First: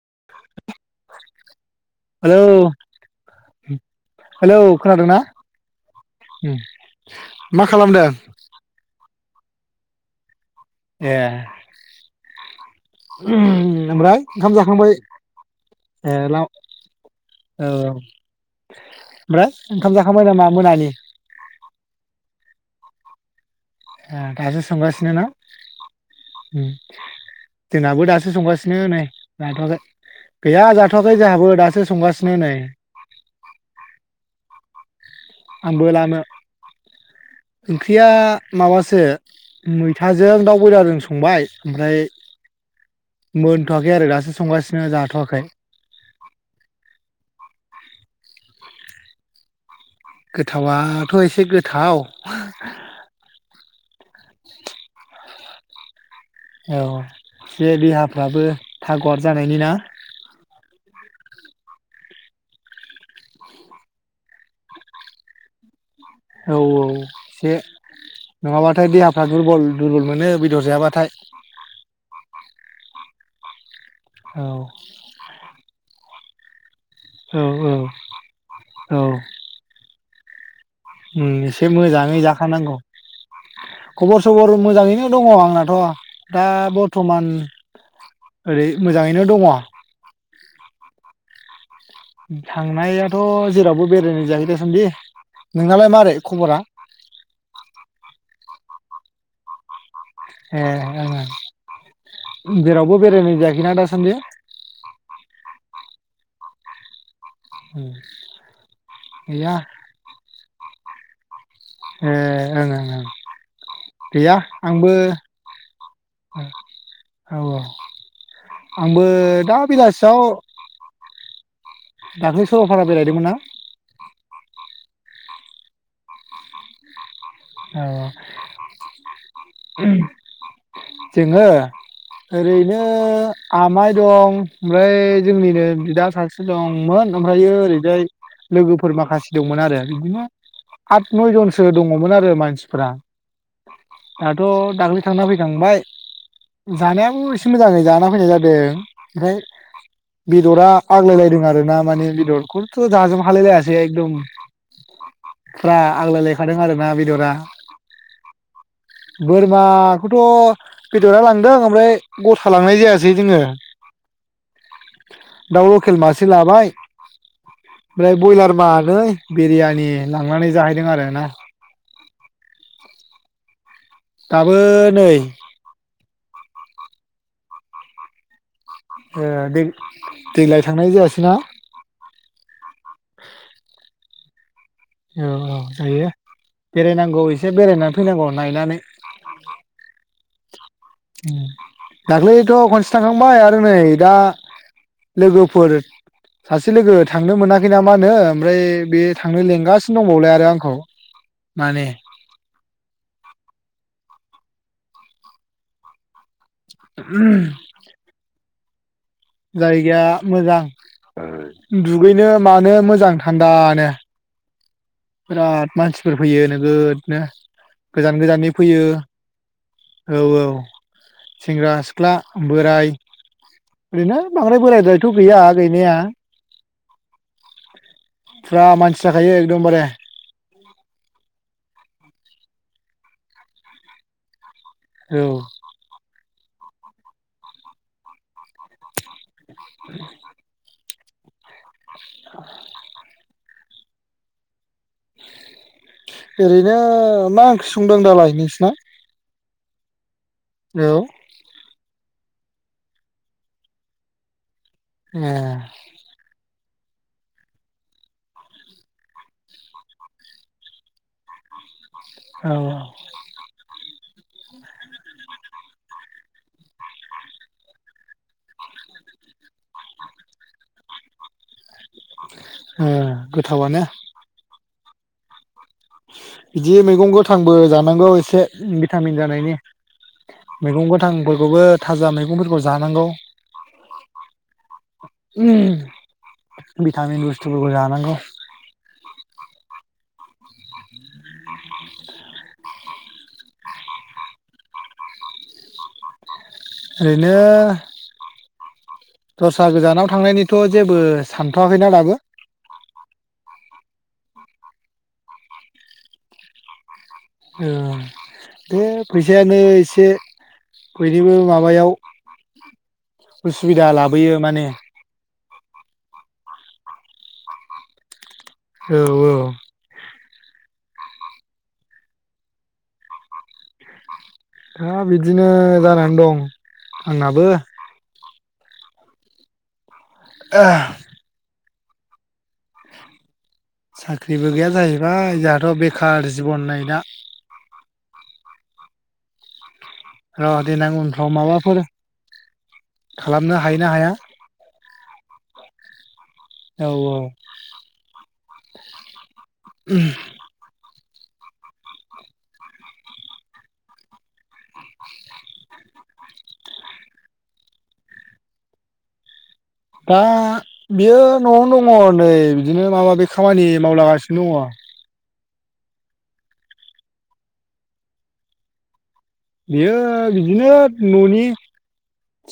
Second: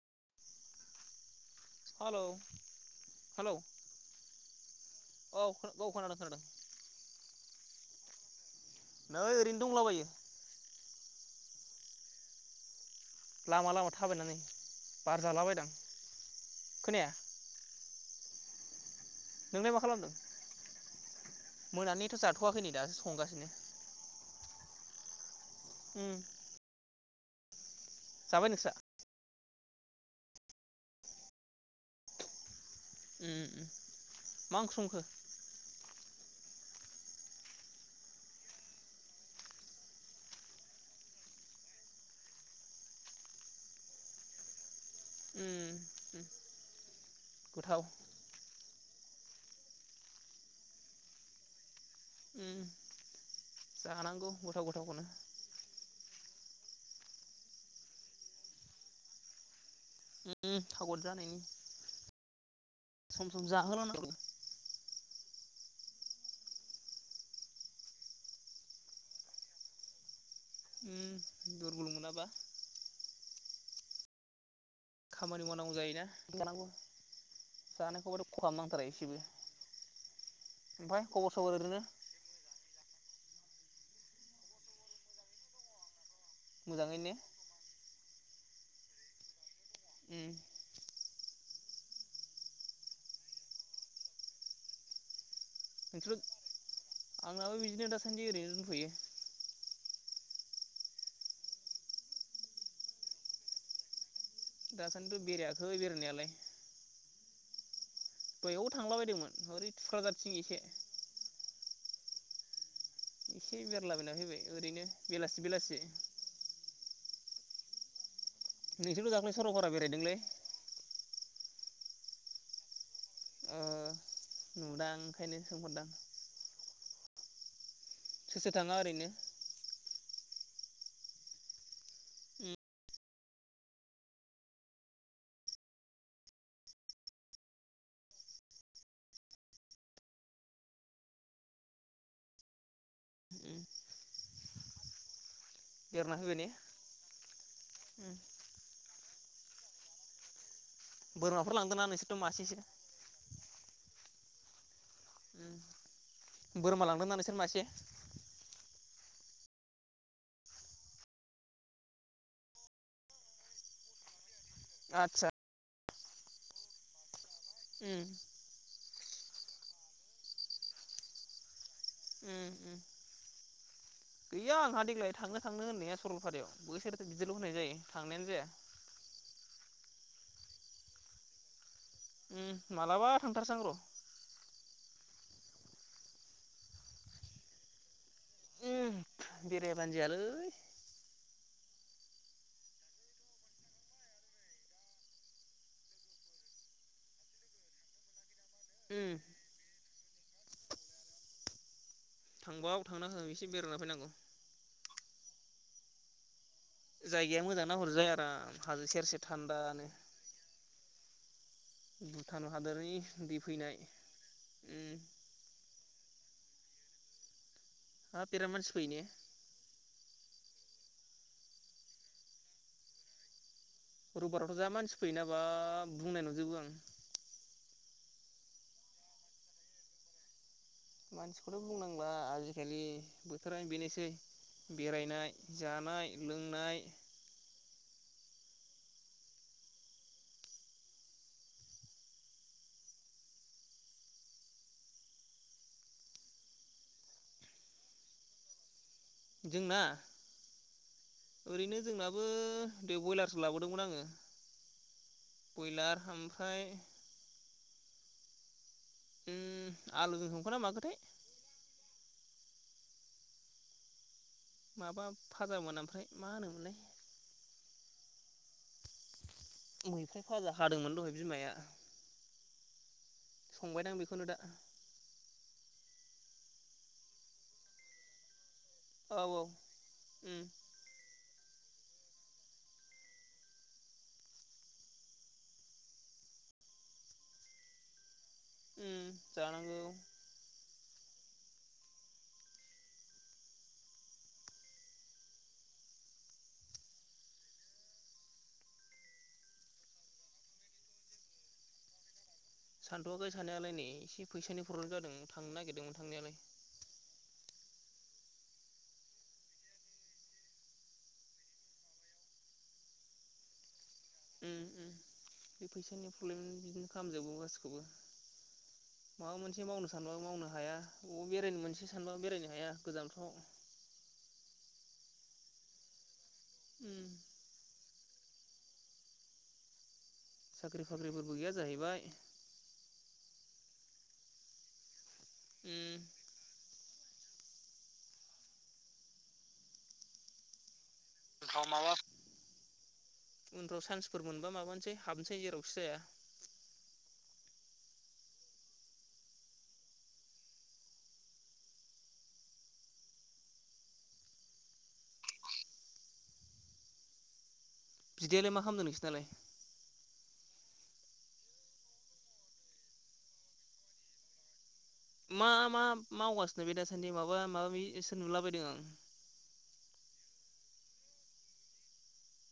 [inaudible] Hello hello hello खोनादोंना? औ खोनादों खोनादों ओम मा खा खालामदों नै ओरैनो दंलाबायो। ए। ओम लामा लामा ओमफ्राय थाबायनानै ओंखाम जाखांबाय? बार जालाबायदां ए ला औ। खोनाया ओमफ्राय नोंलाय मा ओंखाम खालामदों जाखांबाय नामा मोनानि? मोनानिथ' जाथ'वाखै नै दासो संगासिनो। ए दासो संगासिनो ना? ओम जोंनाबो दासो संगासिनो नै। जाथ'आखै गैया जाथ'आखै जाहाबो दासो संगासिनो नै। ओम मा ओंख्रि सं [unintelligible] आंबो दानों ओंख्रिया माबासो मैथाजों दाउ बयलारजों संबाय ओमफ्राय मोनथ'वाखै आरो दासो संगासि ओम ओम गोथाव। गोथावाथ' एसे गो ओम जानांगौ गोथाव गोथावखौनो। औ एसे देहाफ्राबो थागद जानायनि ना? [unintelligible] थागद जानायनि सम सम जाहोलानांगौ। औ औ एसे नङाबाथाय देहाफ्रा दुरबल दुरबल मोनो बिद उम दुरबुल मोनाबा औ खामानि मावनांगौ जायोना जानांगौ औ जानायखौबाथ' खहाब नांथारो एसेबो ओमफ्राय ओम खबर सबर एसे ओरैनो मोजाङै जाखानांगौ खबर सबर मोजाङैनो दङ आंनाथ' दा मोजाङैनो ने बर्थमान ओरै मोजाङैनो दङ उम थांनायाथ' जेरावबो बेरायनाय जाखै दासान्दि नोंनालाय मारै खबरा आंनाबो बिदिनो दासान्दि ओरैनो दोंथ'यो ए ओं ओं जेरावबो बेरायनाय जायाखैना दासान्दि दासानदिथ बेरायाखै बेरायनायालाय उम बैयावबो थांला बदोंमोन गैया ओरै थुक्राझारथिं एसे ए ओं ओं ओं एसे बेरलाबायना गैया फैबाय ओरैनो आंबो बेलासि बेलासि औ औ आंबो नोंसोरबो दाख्लै दा सरलपारा बेरायदोंलै बेलासियाव दाख्लै सर'लपारा बेरायदोंमोन ना ओ नुदां ओंखायनो सोंहरदां सोर सोर थाङा ओरैनो औ [inaudible] जोङो उम ओरैनो आमाइ दं ओमफ्राय जोंनिनो बिदा सासे दंमोन ओमफ्रायो ओरैजाय लोगोफोर माखासे दंमोन आरो बिदिनो आत नयजनसो दङमोन आरो मानसिफ्रा उम दाथ' दाख्लै थांना फैखांबा बेरायना फैबाय ने जानायाबो एसे मोजाङै जाना उम फैनाय जादों ओमफ्राय बेदरा आग्लायलायदों बोरमाफोर आरो ना लांदोंना माने नोंसोरथ' मासेसो बेदरखौथ' जाजोब हालायलायासै एकदम उम फ्रा आग्लायलायखादों आरो बोरमा ना लांदोंना बेदरा नोंसोर मासे बोरमाखौथ' बेदरा लांदों ओमफ्राय गथा लांनाय जायासै जोङो आतसा खेल मासे लाबाय उम ओमफ्राय ब्रयलार मानै बिरियानि लांनानै जाहैदों आरो ना उम उम दाबो गैया आंहा देग नै थांनायानो जाया ए दे देग्लाय थांनाय जायासै ना खान्थार सां र औ औ जायो बेरायनांगौ एसे बेरायनानै फैनांगौ नायनानै उम बेरायाबानो जायालै दाख्लैथ' खनसे थांखांबाय आरो नै दा लोगोफोर सासे लोगो थांनो मोनाखै ना मा होनो ओमफ्राय बे उम थांनो लेंगासि दंबावलाय आरो आंखौ माने थांबाव थांना हो एसे बेरायना फैनांगौ जायगाया मोजांना हरजाय आराम हाजो सेरसेेर जायगाया मोजां दुगैनो भुटान मानो हादोरनि मोजां दै फैनाय थान्दानो उम बिराद मानसिफोर फैयो नोगोदनो गोजान हाब बिराद गोजाननि मानसि फैयो ने औ औ सेंग्रा सिख्ला बोराय ओरैनो रबारावथ' बांद्राय जा मानसि बोरायद्रायथ' फैयो ना गैया बा गैनाया बुंनाय नुजोबो आं फुरा मानसि जाखायो एकदमबारे मानसिखौथ' बुंनांला आजिखालि बोथोरानो बेनोसै औ बेरायनाय जानाय लोंनाय [inaudible] [inaudible] ओरैनो मा ओंख्रि संदों दालाय नोंसिना जोंना औ ओरैनो जोंनाबो देव बयलारसो लाबोदोंमोन आङो ए बयलार ओमफ्राय आलुजों संखोना माखोथाय औ औ माबा फाजामोन ओमफ्राय मा होनोमोनलाय मैफ्राय भाजा हादोंमोन दहाय बिमाया ए संबायदां बेखौनो दा बिदि मैगं गोथांबो जानांगौ एसे भिटामिन औ जानायनि उम मैगं गोथांबो बेखौबो थाजा मैगंफोरखौ जानांगौ भिटामिन बुस्थुफोरखौ जानांगौ उम जानांगौ ओरैनो दस्रा गोजानाव थांनायनिथ' जेबो सानथ'वाखैना दाबो सानथ'वाखै साननायालाय नै एसे फैसानि प्रब्लेम जादों थांनो नागिरदोंमोन थांनायालाय ओ बे फैसायानो एसे बयनिबो माबायाव उसुबिदा लाबो बे फैसानि प्रब्लेम खालामजोबो गासिखौबो औ माबा औ मोनसे मावनो सानबाबो मावनो हाया अबाव बेरायनो मोनसे सानबाबो बेरायनो हाया गोजानफ्राव हा बिदिनो जानानै दं उम आंनाबो साख्रि बाख्रिफोरबो गैया जाहैबाय साख्रिबो गैया जाहैबाय जोंहाथ' उम बेखार जिबननाय दा र देनां उनफ्राव माबाफोर माबा खालामनो उनफ्राव हायोना हाया सान्सफोर मोनबा माबानोसै हाबसै जेराव बसाया औ औ [inaudible] बिदायालाय मा खालामदों नोंसोर नालाय दा बियो न'आवनो दङ नै बिदिनो माबा माबि खामानि मावलागासिनो दङ मा मा मावगासिनो बे दासान्दि माबा माबासो नुलाबायदों आं बियो बिदिनो न'नि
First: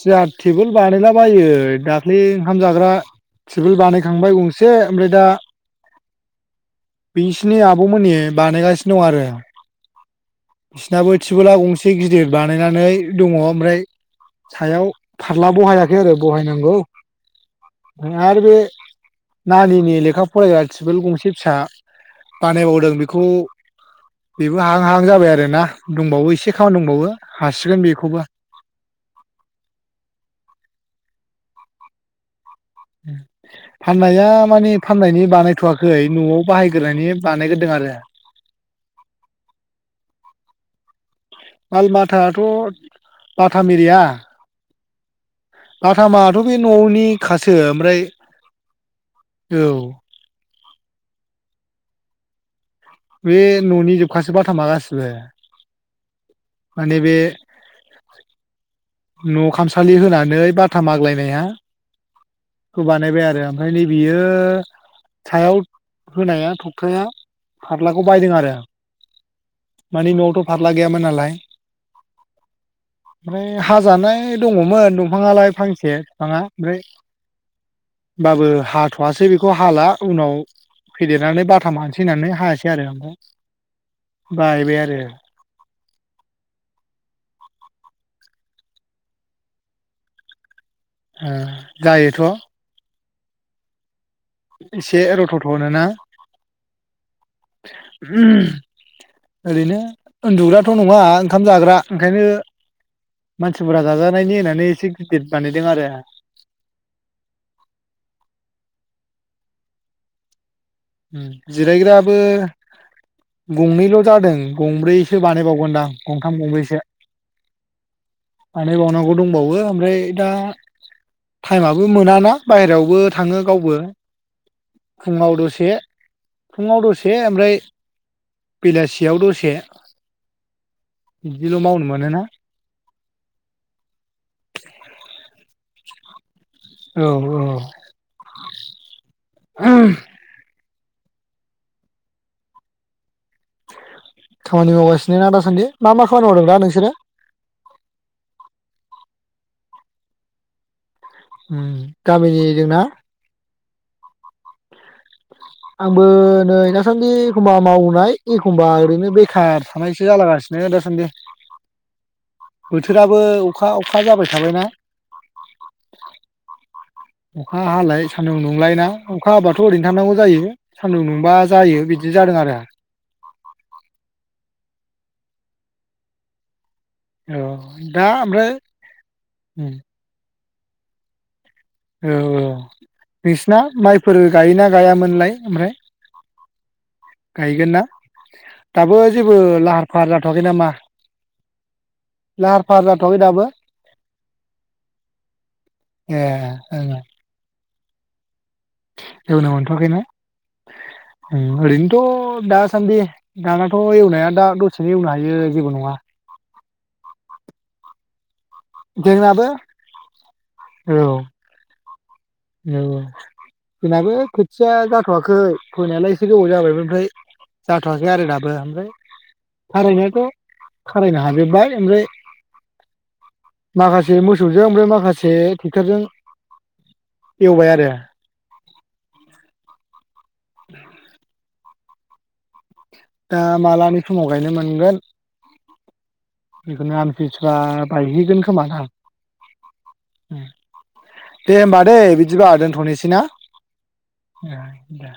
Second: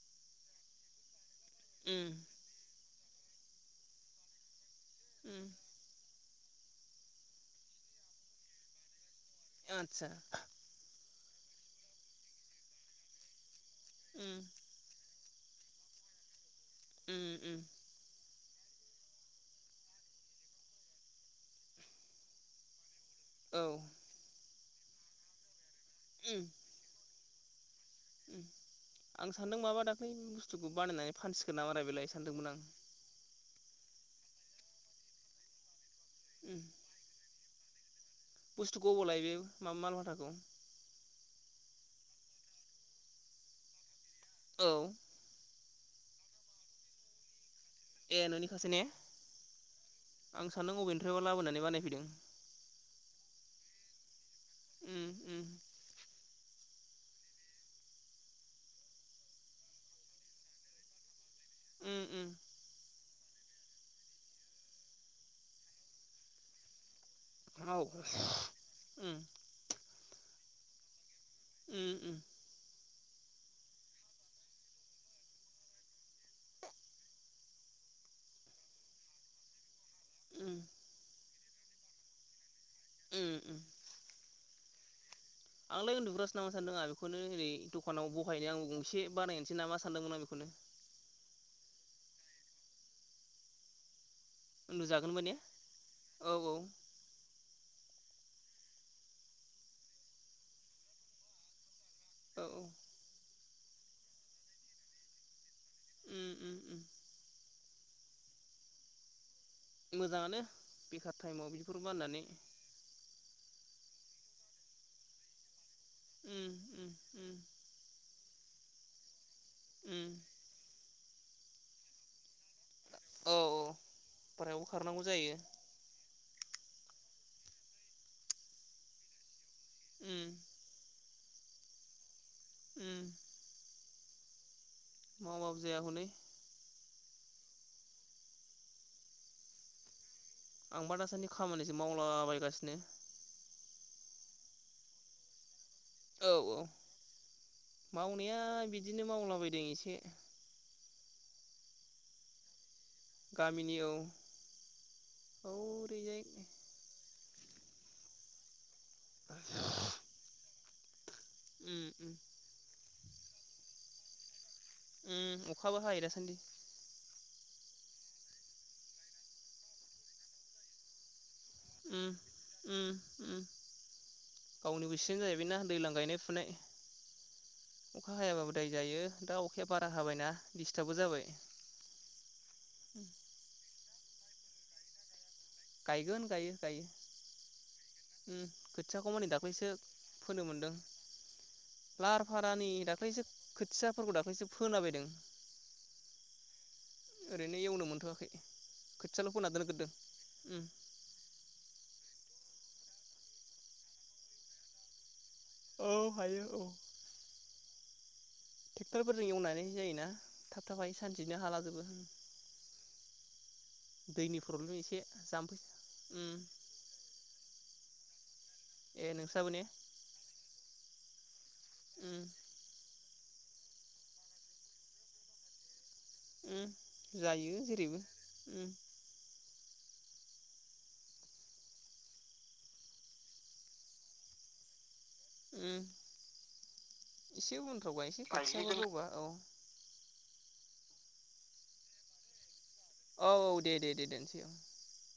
चेयार टेबोल बानायला बायो उम दाखलि ओंखाम जाग्रा थिबोल बानायखांबाय गंसे से ओमफ्राय दा उम बिसिनि आब'मोननि बानायगासिनो दं आरो आचसा बिसिनाबो थिबोला गंसे गिदिर बानायनानै दङ ओमफ्राय ओम सायाव फार्ला बहायाखै आरो बहाय नंगौ उम उम आरो बे नानिनि लेखा फरायाग्रा थिबोल गंसे फिसा बानायबावदों बे खौ औ बे बेबो हां हाहां जाबाय आरो ना दंबावो उम एसे खामानि दंबावो हासिगोन बेखौ आं सान्दों माबा दाखै बुस्थुखौ बानायनानै फानसिगोन नामा बेलाय सानदोंमोन आं फाननाया मानि फाननायनि बानायथ'वाखै खै न'आव उम बाहायग्रोनानै बानायग्रो दों आरो बुस्थुखौ अबाव लायो बे मा-मालबाथाखौ माल माथायाथ' बाथामेरिया औ बाथामाथ' बे न'नि खासो सो ओमफ्राय ए न'नि खासे ने औ आं सानदों बबेनिफ्रायबा लाबोनानै बानायफैदों बे न'नि जोबखा सो बाथामा गासैबो उम उम माने बे न' खामसालि होनानै बाथा माग्लायनाया उम उम खौ बानायबाय आरो आरो ओमफ्राय नै बियो सायाव होनाया थखथाया माव फारलाखौ मानि न'आवथ' फार्ला गैयामोन नालाय उम उम ओमफ्राय हाजानाय दङमोन दंफाङालाय फांसे बिफाङा ओमफ्राय होनबाबो हाथ'वासै बेखौ हाला उनाव उम फेदेर ननानै बाथा मानसै होननानै हाय [unintelligible] आरो उम उम ओमफ्राय बायबाय आरो दे आंलाय उन्दुग्रासो नामा सानदों आं बेखौनो ओरै दखानाव बहायनो आं गंसे बानायनोसै नामा सानदोंमोन आं बेखौनो ओ जायोथ' एसे उन्दुजागोनबो ने रथ' थनो ना औ औ ओम ओरैनो उन्दुग्राथ' नङा ओंखाम जाग्रा। ओंखायनो औ औ मानसिफोरा जाजानायनि होननानै एसे गिदिर बानाय दिमार [unintelligible] उम उम उम मोजाङानो बेखार टाइमाव बिदिफोर जिरायग्राबो बाननानै गंनैल' जादों गंब्रैसो बानायबावगोन दा ओम ओम ओम। बानाय बावनांगौ दं बावो ओमफ्राय दा टाइमाबो मोनाना। बायेरायावबो औ थाङो गावबो बारायावबो खारनांगौ फुङाव जायो दसे फुङाव दसे ओमफ्राय बेलासियाव दसे। उम [inaudible] बिदिल' मावनो मोनो ना। ओम। मावाबाबो जाया हनै। औ औ। आं बा दासोनि खामानिसो मावलाबायगासिनो। खामानि मावगासिनो ना दासान्दि? मा मा खामानि औ मावदों दा औ नोंसोरो मावनाया बिदिनो मावलाबायद जों एसे ओम गामिनि जोंना? गामिनि औ। आंबो औरैजाय नै दासान्दि एखमबा मावनाय एखमबा ओरैनो बेखार थानायसो जालागासिनो। नै दा सानदि। ओम। बोथोराबो अखा अखा जाबाय थाबायना। उम अखाबो हायो दासान्दि अखा हालाय सान्दुं दुंलाय ना अखा हाबाथ' ओरैनो थांनांगौ जायो सान्दुं दुंबा जायो उम बिदि जादों आरो। उम बेनो जाहोयबाय दैलां गायनाय फुनाय। औ दा अखा ओमफ्राय हायाबाबो दाय जायो दा उम अखाया बारा हाबायना। दिस्टार्बबो जाबाय। औ औ नोंसिना माइ फोर गायोना गायामोनलाय। ओमफ्राय गायगोन गायो। गायो। गायगोन ना उम दाबो खोथियाखौ माने जेबो दाख्लैसो लाहार फाहार फोनो जाथ'वाखै नामा मोनदों लाहार फाहारा नै फाहार जाथ'वाखै दाख्लैसो दाबो खोथियाफोरखौ दाख्लैसो फोलाबायदों ए ओं ओरैनो एवनो मोनथ'वाखै। खोथियाल' फोना एवनो दोनग्रोदों। मोनथ'वाखैना उम उम ओरैनोथ' थ' दासान्दि दानाथ' एवनाया दा दसेनो एवनो हा औ हायो औ। ट्रेक्ट'रफोरजों जोंनाबो एवनानै जायोना थाब-थाब औ हायो सानसेनो हालाजोबो। औ जोंनाबो दैनि खोथिया प्रब्लेम एसे जाथ'वाखै जाम्फै फोनायालाय एसे उम गोबाव जाबाय ओमफ्राय जा थ'याखै आरो ना। हा ओमफ्राय ए नोंस्राबो ने थारैनयाथ' खारायनो हायो। जोब्बाय ओमफ्राय। उम माखासे मोसौजों ओमफ्राय माखासे ट्रेक्टरजों उम जायो एवबाय आरो जेरैबो उम। [unintelligible] दा मालानि समाव गायनो मोनगोन। उम बेखौनो आमथिसुवा एसे उनफ्राव गायसै बायहैगोन खोमा खोथियाबो दां। जौबा औ उम दे होमबा दैे बिदिबा दोन थ'नोसै ना औ औ दे दे दे दोनसै औ ए दे।